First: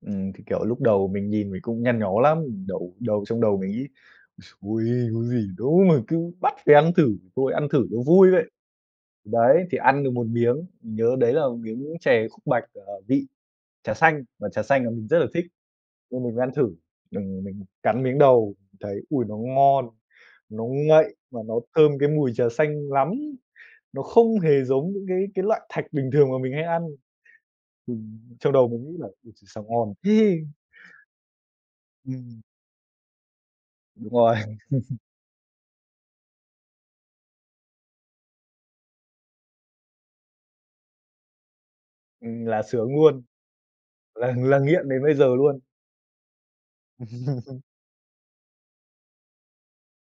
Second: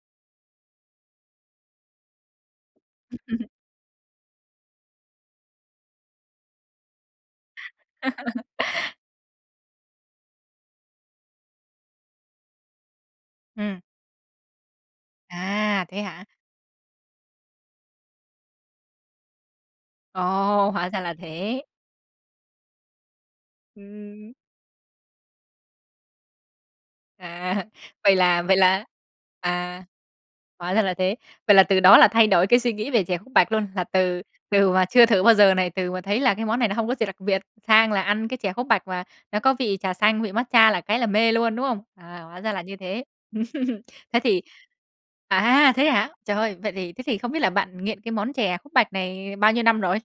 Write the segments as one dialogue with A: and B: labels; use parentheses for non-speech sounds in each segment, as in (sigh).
A: Ừm, thì kiểu lúc đầu mình nhìn mình cũng nhăn nhó lắm! Đầu đầu trong
B: (laughs)
A: đầu mình nghĩ: (grunts) "Ôi, trời ôi! Có gì đâu mà cứ bắt phải ăn thử, thôi ăn thử cho vui vậy!"
B: (laughs)
A: Thì đấy, thì ăn được một miếng, nhớ đấy là một miếng chè khúc bạch, à, vị
B: Ừm.
A: trà xanh, mà trà xanh là mình rất là thích,
B: À, thế
A: nên
B: hả?
A: mình mới ăn thử. Đừng mình cắn miếng đầu thấy ôi, nó ngon, nó
B: Ồ, hóa ra là
A: ngậy mà nó
B: thế.
A: thơm cái mùi trà xanh lắm! Nó
B: Ừm.
A: không hề giống những cái cái loại thạch bình thường mà mình hay ăn.
B: À, vậy
A: Ừm,
B: là
A: trong
B: vậy
A: đầu mình
B: là
A: nghĩ là ôi trời, sao
B: à,
A: ngon thế!
B: hóa ra là thế. Vậy là từ đó là thay
A: Ừm.
B: đổi cái suy nghĩ về chè khúc bạch luôn, là
A: Đúng
B: từ
A: rồi!
B: từ mà
A: (laughs)
B: chưa thử bao giờ này, từ mà thấy là cái món này nó hông có gì đặc biệt sang là ăn cái chè khúc bạch mà nó có vị trà xanh, vị matcha là cái là mê luôn, đúng không? À, hóa
A: Ừm,
B: ra là
A: là
B: như
A: sướng
B: thế.
A: luôn!
B: (laughs) Thế
A: Là
B: thì
A: là nghiện đến bây giờ luôn.
B: à, thế hả? Trời! Vậy thì thế thì không biết là
A: (laughs)
B: bạn nghiện cái món chè khúc bạch này bao nhiêu năm rồi?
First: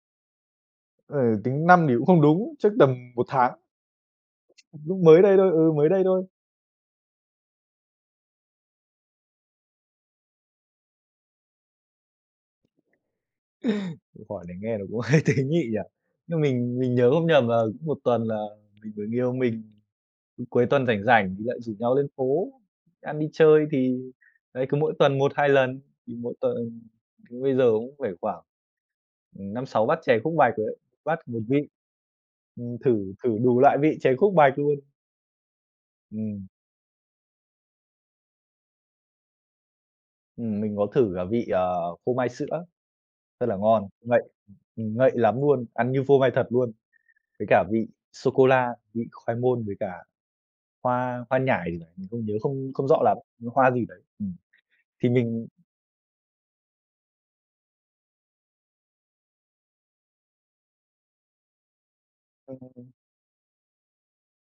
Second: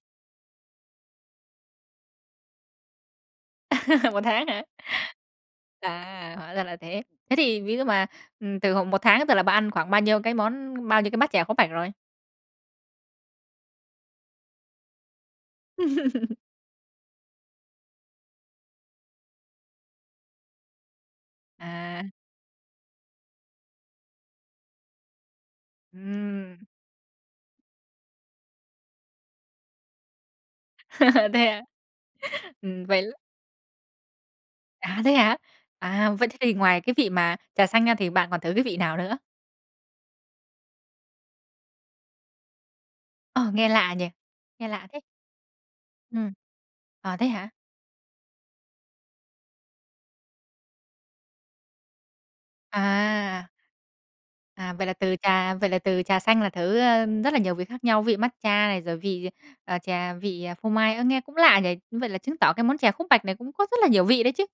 A: Ừ, tính năm thì cũng không đúng, chắc tầm 1 tháng.
B: (laughs) 1 tháng hả?
A: Lúc mới đây thôi, ừ, mới đây thôi.
B: À, hóa ra là thế. Thế thì ví dụ mà, ừm, từ hồi 1 tháng thường tới giờ là bạn ăn khoảng bao nhiêu cái món bao nhiêu cái bát chè khúc bạch rồi?
A: (laughs) Câu hỏi này nghe nó cũng hơi tế nhị nhỉ.
B: (laughs)
A: Nhưng mình mình nhớ không nhầm là cứ 1 tuần là người yêu mình cứ cuối tuần rảnh rảnh thì lại rủ nhau lên
B: À.
A: phố ăn, đi chơi thì, đấy, cứ mỗi tuần 1-2 lần. Thì mỗi
B: Ừm.
A: tuần bây giờ cũng phải khoảng, ừm, 5-6 bát chè khúc bạch rồi đấy, bát
B: (laughs)
A: 1
B: Thế à?
A: vị.
B: (laughs)
A: Ừm,
B: Ừm,
A: thử
B: vậy
A: thử đủ loại vị chè khúc bạch luôn!
B: À, thế hả? À, vậy thế th
A: Ừm.
B: thì ngoài cái vị mà trà xanh ra thì bạn còn thử cái vị nào nữa?
A: Ừm, mình có thử cả vị, ờ, phô mai sữa,
B: Ồ,
A: rất là
B: nghe
A: ngon,
B: lạ nhỉ,
A: ngậy,
B: nghe lạ
A: ừm,
B: thế.
A: ngậy lắm luôn, ăn như phô mai
B: Ừm,
A: thật luôn!
B: à, thế
A: Với
B: hả?
A: cả vị sô-cô-la, vị khoai môn với cả hoa hoa nhải ơi, nhớ không không rõ lắm, nhớ
B: À.
A: hoa gì đấy. Ừm,
B: À, vậy là
A: thì
B: từ
A: mình
B: trà vậy là từ trà xanh là thử, ơ, rất là nhiều vị khác nhau, vị matcha này, rồi vị, ờ, trà vị phô mai, ơ, nghe cũng lạ nhỉ. Vậy là chứng tỏ cái món chè
A: (unintelligible)
B: khúc bạch này cũng có rất là nhiều vị đấy chứ!